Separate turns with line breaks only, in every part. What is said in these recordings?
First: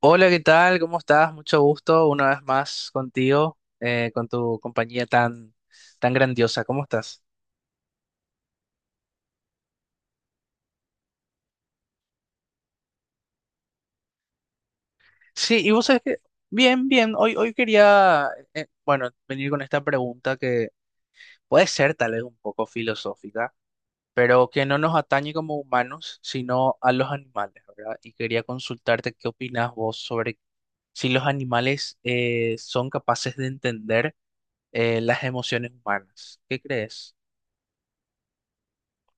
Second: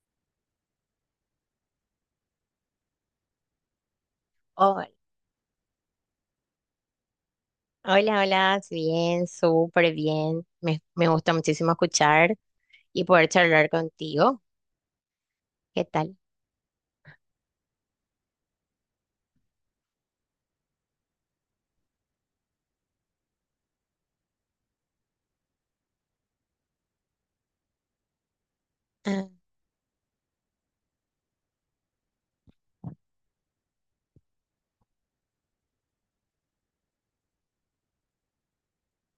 Hola, ¿qué tal? ¿Cómo estás? Mucho gusto una vez más contigo, con tu
Hola,
compañía tan, tan grandiosa. ¿Cómo estás?
hola, hola, bien, súper bien. Me gusta muchísimo escuchar y poder charlar contigo.
Sí, y
¿Qué
vos sabés
tal?
bien, bien, hoy quería, bueno, venir con esta pregunta que puede ser tal vez un poco filosófica, pero que no nos atañe como humanos, sino a los animales, ¿verdad? Y quería consultarte qué
Ah,
opinás vos sobre si los animales son capaces de entender las emociones humanas. ¿Qué crees?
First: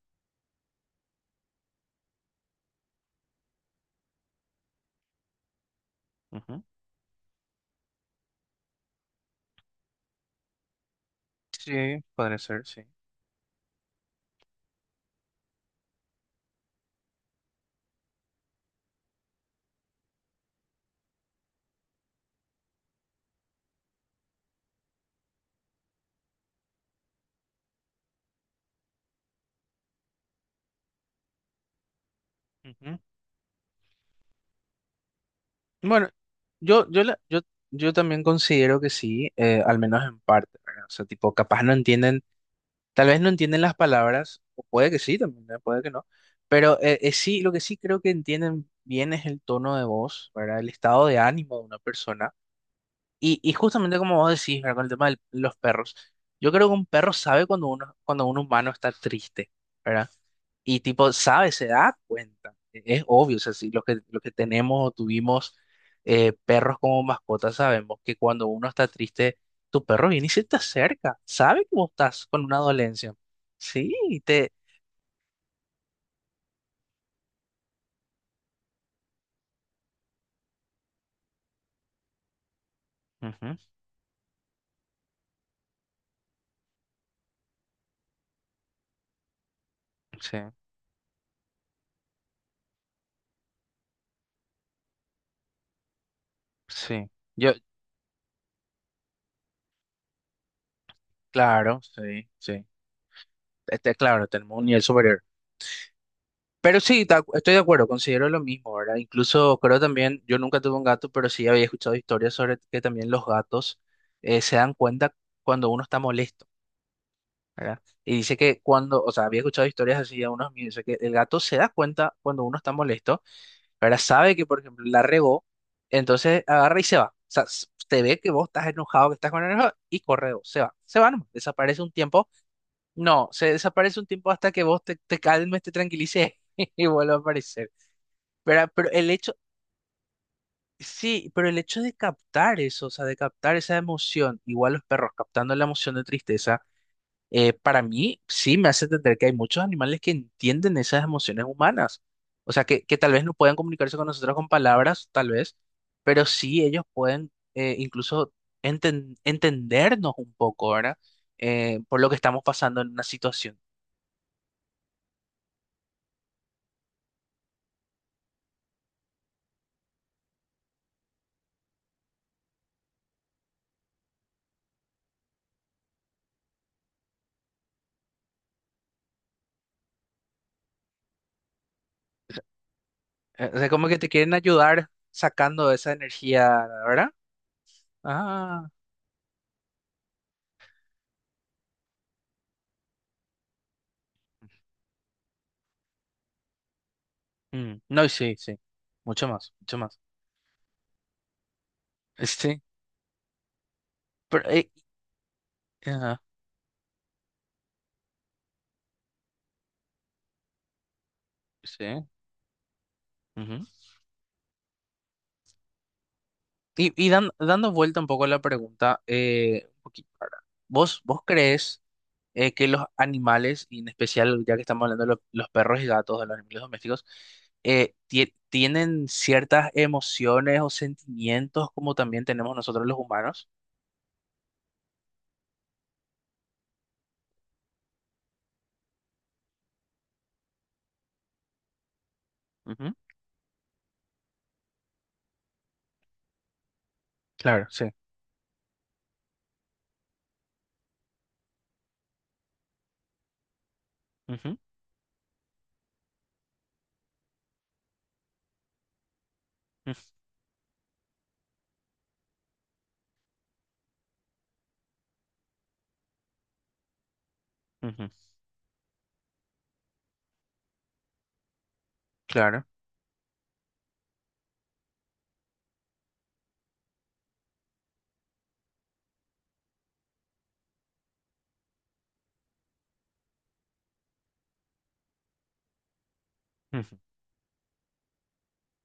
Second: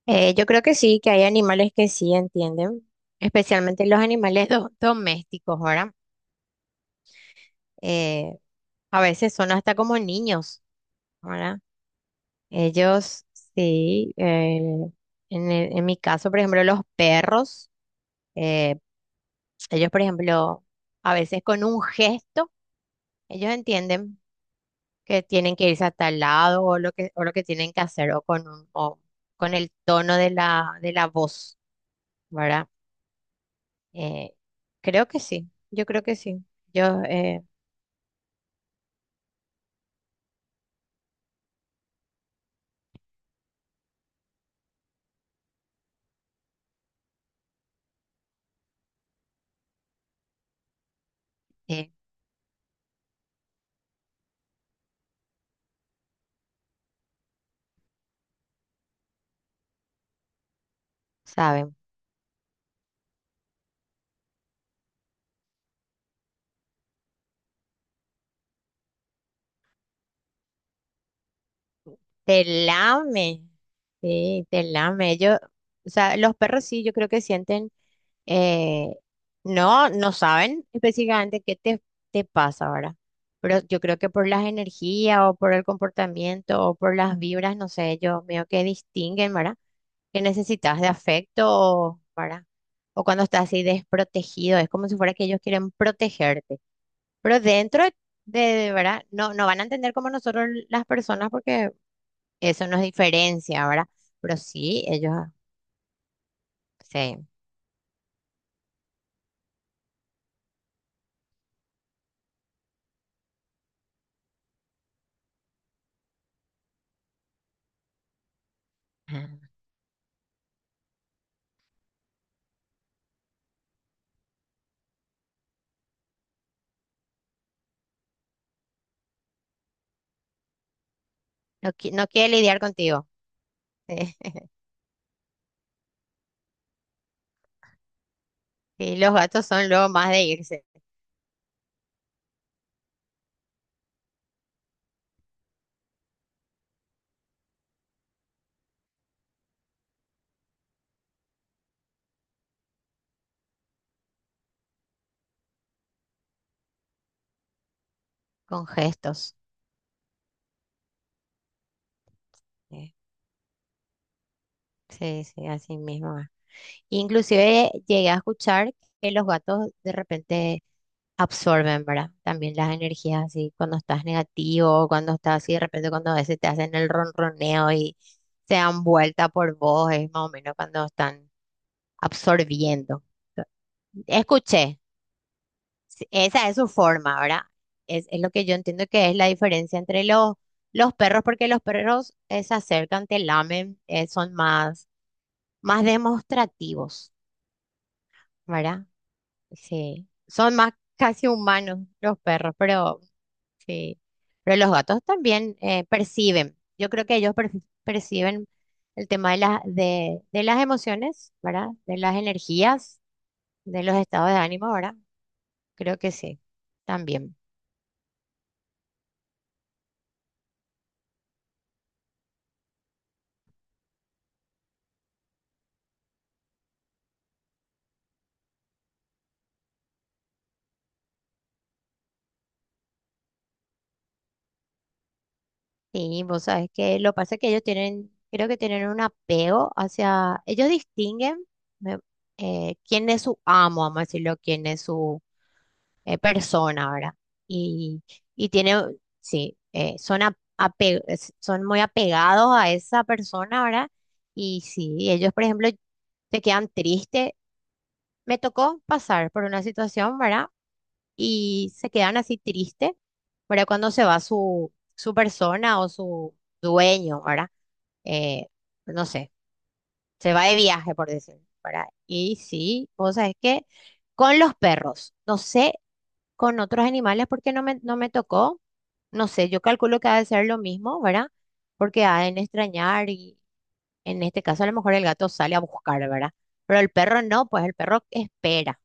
yo creo que sí, que hay animales que sí entienden, especialmente los animales domésticos, ¿verdad? Eh, a veces son hasta como niños, ¿verdad?
Sí, podría ser, sí.
Ellos, sí, en mi caso, por ejemplo, los perros, eh, ellos, por ejemplo, a veces con un gesto, ellos entienden que tienen que irse hasta el lado o lo que tienen que hacer o con el tono de la voz, ¿verdad?
Ujú.
Eh, creo que sí, yo creo
Bueno,
que sí.
yo, yo,
yo
la- yo, yo también considero que sí, al menos en parte, ¿verdad? O sea, tipo, capaz no entienden, tal vez no entienden las palabras, o puede que sí también, ¿verdad? Puede que no, pero sí, lo que sí creo que entienden bien es el tono de voz, ¿verdad? El estado de ánimo de una
eh,
persona. Y justamente como vos decís, ¿verdad? Con el tema de los perros, yo creo que un perro sabe cuando un humano está triste, ¿verdad? Y tipo, sabe, se
Saben.
da cuenta. Es obvio, o sea, si los que, los que tenemos o tuvimos perros como mascotas sabemos que cuando uno está triste, tu perro viene y se te acerca. Sabe que vos estás
Te
con una dolencia.
lame,
Sí,
sí, te lame. Yo, o sea, los perros sí, yo creo que sienten, eh, no, no saben específicamente te pasa ahora,
Ujú,
pero yo creo que por las energías o por el comportamiento o por las vibras, no sé, yo veo que distinguen, ¿verdad? Que
sí,
necesitas de afecto, o, ¿verdad? O cuando estás así desprotegido, es como si fuera que ellos quieren protegerte,
sí.
pero
Yo,
¿verdad? No, no van a entender como nosotros las personas porque…
claro, sí, sí.
Eso nos diferencia, ¿verdad?
Este, claro,
Pero
tenemos un nivel
sí, ellos
superior.
ah,
Pero sí,
se
estoy de acuerdo, considero lo mismo, ¿verdad? Incluso creo también, yo nunca tuve un gato, pero sí había escuchado historias sobre que también los gatos se dan cuenta cuando uno está molesto. ¿Verdad? Y dice que cuando, o sea, había escuchado historias así de unos míos, dice que el gato se da cuenta cuando uno está molesto, ¿verdad? Sabe que, por ejemplo, la regó, entonces agarra y se va. O sea, te ve que vos estás enojado, que estás con enojo, y corre, vos, se va. Se va nomás,
no,
desaparece
qui-
un
no
tiempo.
quieren lidiar contigo.
No, se desaparece un
Eh,
tiempo hasta que vos te, te calmes, te tranquilices y vuelve a aparecer. ¿Verdad? Pero
Y
el
los
hecho,
gatos son luego más de irse
sí, pero el hecho de captar eso, o sea, de captar esa emoción, igual los perros captando la emoción de tristeza para mí sí me hace entender que hay muchos animales que entienden esas emociones humanas. O sea, que tal vez no puedan comunicarse con nosotros con palabras, tal vez, pero sí ellos pueden incluso
con gestos.
entendernos un poco, ¿verdad? Por lo que estamos pasando en
eh,
una situación.
Sí, sí, así mismo es. Inclusive llegué a escuchar que los gatos de repente absorben, ¿verdad? También las energías así cuando estás negativo, cuando estás así, de repente cuando a veces te hacen el ronroneo y se dan vuelta por vos, es más o menos cuando están absorbiendo.
O sea, como que te quieren
Escuché.
ayudar sacando esa
Sí,
energía,
esa es su
¿verdad?
forma, ¿verdad? Es lo que yo
Ah,
entiendo que es la diferencia entre los perros, porque los perros se acercan, te lamen, son más, más demostrativos,
mm, no, y sí, sí.
¿verdad?
Mucho más, mucho más.
Sí, son más casi humanos los perros,
Sí,
pero sí,
pero,
pero los gatos también
ajá,
perciben. Yo creo que ellos perciben el tema de las emociones, ¿verdad?
sí.
De las energías,
Ujú.
de los estados de ánimo, ¿verdad? Creo que sí,
Y
también.
dando vuelta un poco a la pregunta, un poquito, ahora, ¿ vos crees que los animales, y en especial ya que estamos hablando de los perros y gatos, de los animales domésticos, tienen ciertas emociones o sentimientos como también tenemos nosotros los humanos?
Sí, vos sabés que lo que pasa es que ellos tienen, creo que tienen un apego hacia, ellos distinguen me-
Ujú,
quién es su amo, vamos a decirlo, quién es su persona, ¿verdad?
claro, sí.
Y, y tiene, sí, son, a- ape- es- son muy apegados a esa persona, ¿verdad?
Ujú,
Y sí, ellos, por ejemplo, se quedan tristes. Me tocó pasar por una situación, ¿verdad? Y se quedan así tristes, ¿verdad? Cuando se va su, su persona o su dueño, ¿verdad?
ujú, ujú,
eh, no sé, se va de viaje, por decirlo, ¿verdad? Y
claro.
sí, vos sabés que con los perros, no sé, con otros animales porque no me tocó, no sé, yo calculo que ha de ser lo mismo, ¿verdad? Porque ha de extrañar y en este caso a lo mejor el gato sale a buscar, ¿verdad? Pero el
Ujú.
perro no, pues el perro espera.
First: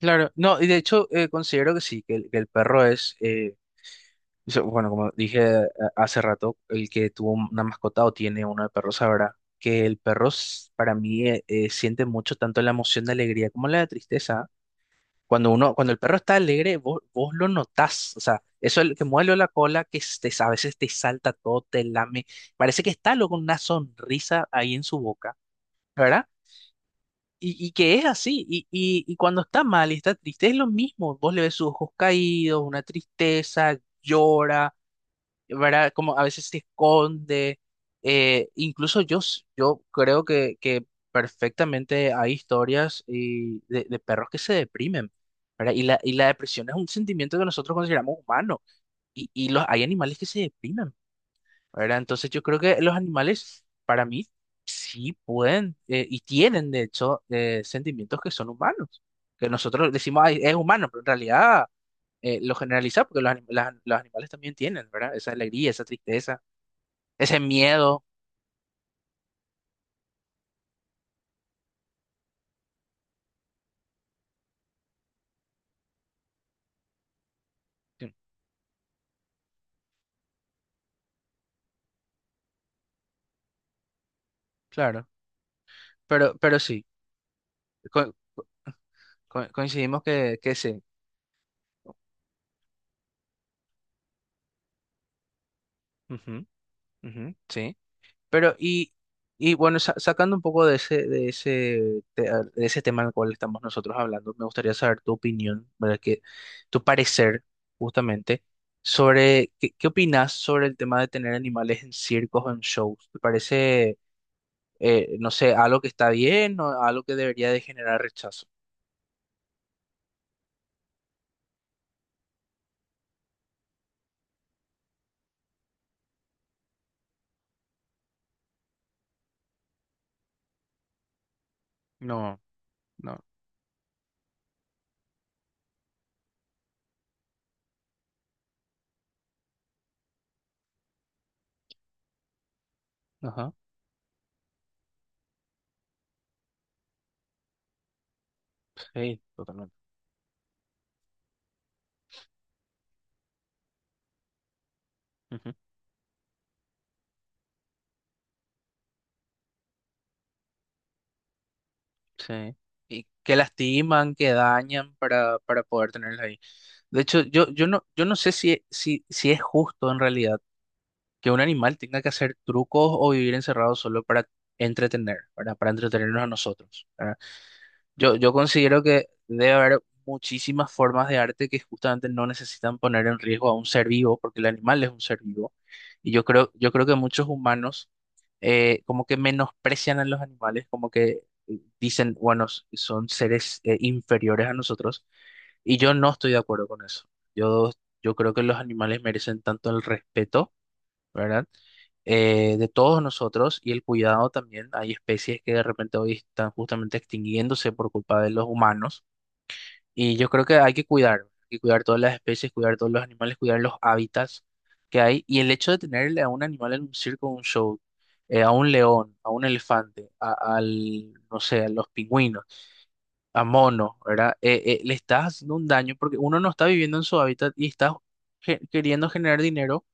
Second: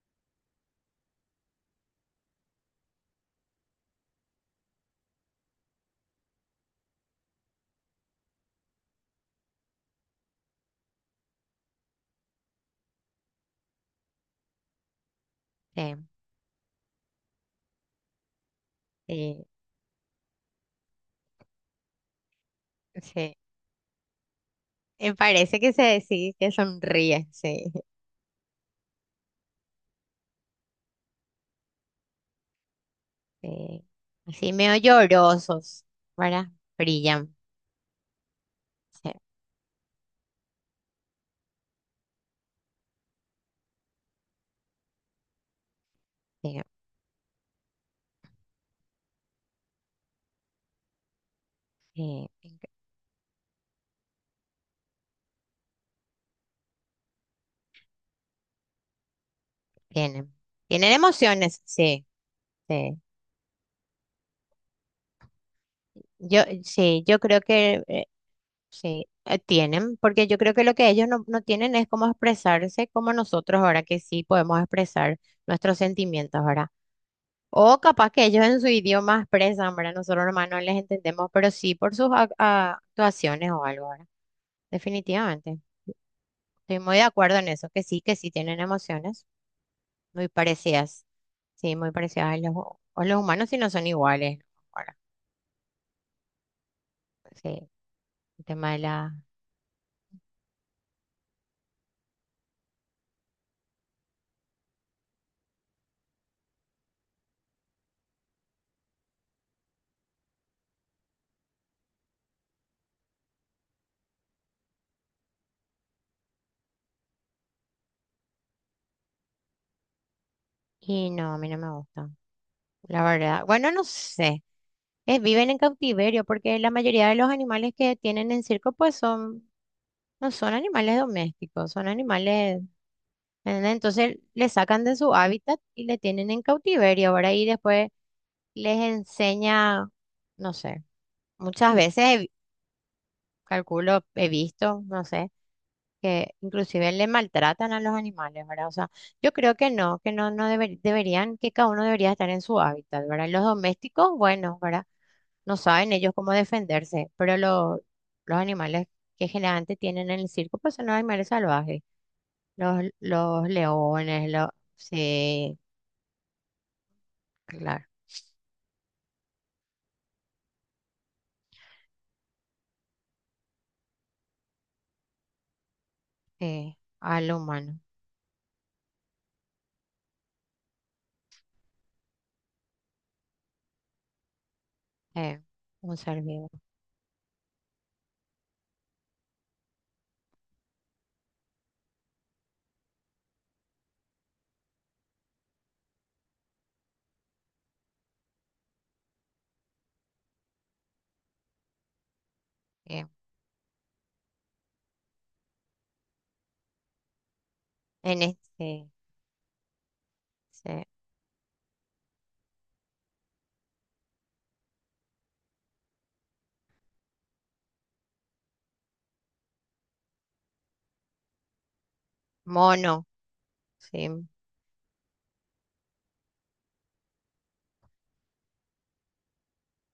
Claro, no, y de hecho considero que sí, que el perro es, so, bueno, como dije hace rato, el que tuvo una mascota o tiene uno de perros sabrá que el perro para mí siente mucho tanto la emoción de alegría como la de tristeza. Cuando
Sí.
el perro está alegre, vos lo notás. O sea, eso el que mueve
eh,
la cola, que a veces te salta todo, te lame. Parece que está
sí.
luego una sonrisa ahí en su
Me
boca,
parece que
¿verdad?
que sonríe,
Y
sí.
que es así. Y cuando está mal y está triste, es lo mismo. Vos le ves sus ojos caídos, una tristeza,
eh, Así
llora
medio llorosos,
¿verdad? Como a veces
¿verdad?
se
Brillan.
esconde. Eh, incluso
Sí,
yo creo que perfectamente hay historias y de perros que se deprimen, ¿verdad? Y la
sí.
depresión es un sentimiento que nosotros consideramos humano. Hay animales que se deprimen, ¿verdad?
Sí,
Entonces yo creo que los animales, para mí, sí pueden y tienen, de hecho, sentimientos que son humanos. Que nosotros decimos,
tienen.
"Ay, es humano,
Tienen
pero en
emociones,
realidad
sí,
lo
sí.
generaliza porque los animales también tienen, ¿verdad? Esa alegría, esa tristeza,
Yo, sí, yo
ese
creo que
miedo,
sí, tienen, porque yo creo que lo que ellos no, no tienen es cómo expresarse como nosotros ahora que sí podemos expresar nuestros sentimientos ahora. O capaz
sí,
que ellos en su idioma expresan, ¿verdad? Nosotros nomás no les entendemos, pero sí por sus actuaciones o algo, ¿verdad?
claro,
Definitivamente.
pero
Estoy
sí,
muy de acuerdo en eso,
co-
que sí tienen emociones
coincidimos
muy
que sí,
parecidas. Sí, muy parecidas a los, hu- o los humanos si no son iguales, ¿no? Ahora,
ujú, ujú.
sí,
Sí,
el
pero
tema de la…
y bueno, sacando un poco de de ese tema al cual estamos nosotros hablando, me gustaría saber tu opinión, ¿verdad? Que, tu parecer, justamente, sobre, ¿qué, qué opinas sobre el tema de tener animales en circos o en shows? ¿Te parece, no sé, algo que está bien o algo que debería de generar rechazo?
Y no, a mí no me gusta, la verdad. Bueno, no sé, es, viven en cautiverio porque la mayoría de los animales que tienen en circo pues son, no son animales domésticos, son
No,
animales…
no.
¿Entendés? Entonces le sacan de su hábitat y le tienen en cautiverio, ahora. Y después les enseña, no sé, muchas veces
Ajá.
calculo, he visto, no sé que inclusive le maltratan a los animales, ¿verdad? O sea,
Sí,
yo creo
totalmente.
que no, no deberían, que cada uno debería estar en su hábitat, ¿verdad? Los domésticos, bueno, ¿verdad?
Ujú,
No saben ellos cómo defenderse, pero los animales que generalmente tienen en el circo, pues son los animales salvajes,
sí. Y que
los
lastiman, que
leones, los…
dañan
Sí,
para poder tenerlos ahí. De hecho,
claro,
yo no sé si es justo en realidad que un animal tenga que hacer trucos o vivir encerrado solo para entretener, ¿verdad? Para entretenernos a
eh,
nosotros, ¿verdad?
al humano,
Yo considero que debe haber muchísimas formas de arte que justamente no necesitan poner en riesgo a un ser vivo, porque el animal es un ser
eh,
vivo.
un ser vivo.
Yo creo que muchos humanos como que menosprecian a los animales, como que dicen, bueno, son seres inferiores a nosotros. Y yo no estoy de acuerdo con eso. Yo, yo creo que los animales merecen tanto el respeto, ¿verdad? De todos
eh,
nosotros y el cuidado también. Hay especies que de repente hoy están justamente extinguiéndose por culpa
en
de los
este,
humanos y yo creo que
sí,
hay que cuidar todas las especies, cuidar todos los animales, cuidar los hábitats que hay y el hecho de tenerle a un animal en un circo, un show, a un león, a un elefante, no sé, a los pingüinos,
mono,
a monos,
sí,
¿verdad? Le estás haciendo un daño porque uno no está viviendo en su hábitat y está queriendo generar dinero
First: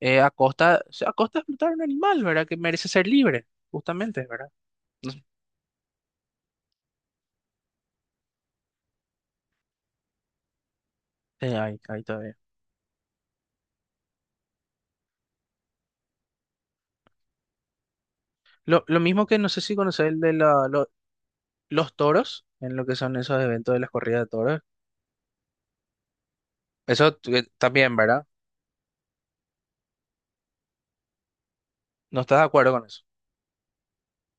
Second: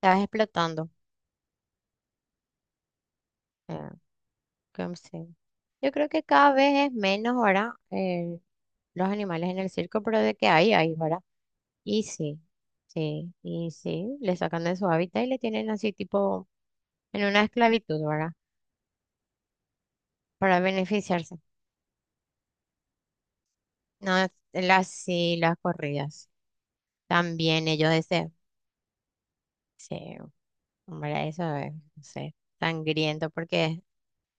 a costa,
explotando.
o sea, a costa de explotar un animal, ¿verdad? Que merece ser libre,
Eh.
justamente, ¿verdad?
Como sí. Yo creo que cada vez es menos ahora los animales en el circo, pero de que hay, ¿verdad?
Ahí, ahí
Y
todavía.
sí, sí, y sí, le sacan de su hábitat y le tienen así tipo en una esclavitud, ¿verdad?
Lo mismo que no sé si conoces el de
Para
la- lo-
beneficiarse.
los toros, en lo que son esos eventos de las corridas de
No,
toros.
las sí, las corridas.
Eso
También ellos
también, ¿verdad?
desean. Sí, hombre, eso es, no
No
sé,
estás de acuerdo con eso.
sangriento porque…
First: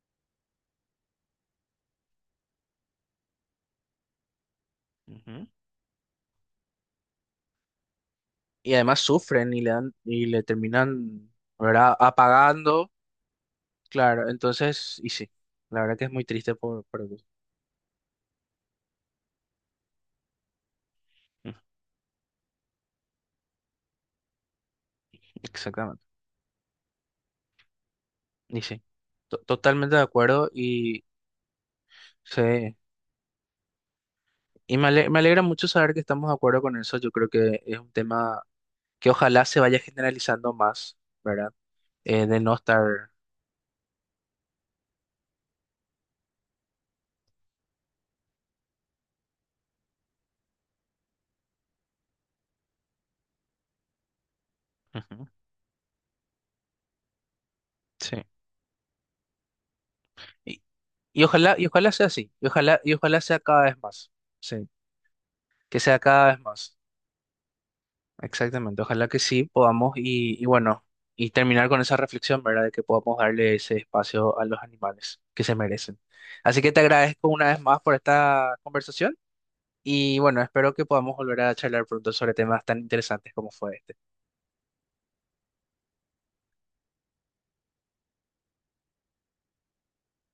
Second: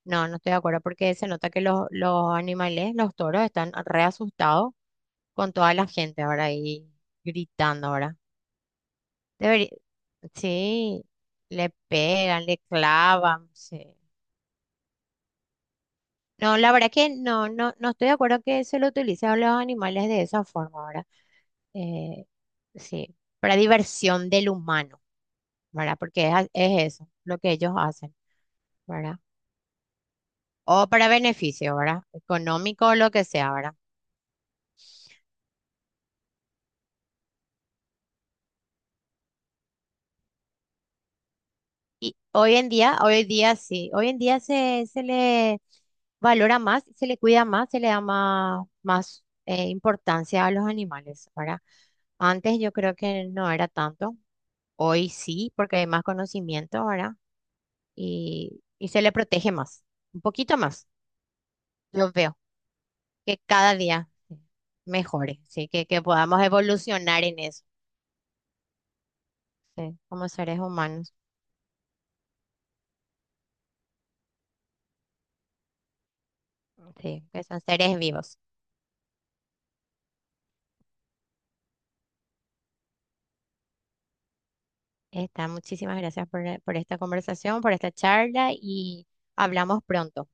No, no estoy de acuerdo porque se nota que los animales, los toros, están re asustados
Ujú.
con toda la gente ahora ahí gritando ahora.
Y además sufren
Debería,
y le
sí,
terminan,
le
¿verdad?
pegan, le
Apagando,
clavan, sí.
claro. Entonces, y sí, la verdad que es muy triste
No, la verdad
por
que
eso.
no, no, no estoy de acuerdo que se lo utilice a los animales de esa forma ahora.
Mm.
Eh, sí, para diversión del humano, ¿verdad?
Exactamente.
Porque es, es eso lo que ellos hacen,
Y sí,
¿verdad?
totalmente de acuerdo
O
y
para beneficio, ¿verdad?
sí.
Económico o lo que sea, ¿verdad?
Y me alegra mucho saber que estamos de acuerdo con eso. Yo creo que es un tema que ojalá se vaya generalizando más, ¿verdad?
Y
De no
hoy en día,
estar...
hoy día sí, hoy en día se, se le valora más, se le cuida más, se le da más, más importancia a los animales, ¿verdad? Antes yo creo que no era tanto, hoy
Ujú,
sí, porque hay más conocimiento, ¿verdad?
sí.
Y se le protege más, un poquito
Y,
más,
y ojalá, y ojalá sea
yo
así.
veo,
Y ojalá sea
que
cada
cada
vez
día
más. Sí.
mejore, ¿sí?
Que sea
Que
cada vez
podamos
más.
evolucionar en eso,
Exactamente. Ojalá que sí podamos
¿sí? Como
y
seres
bueno,
humanos,
y terminar con esa reflexión, ¿verdad? De que podamos darle ese espacio a los animales que se merecen. Así que te
¿sí?
agradezco
Que
una vez
son
más por
seres vivos.
esta conversación y bueno, espero que podamos volver a charlar pronto sobre temas tan interesantes como fue este.
Está, muchísimas gracias por esta conversación, por esta charla y hablamos pronto.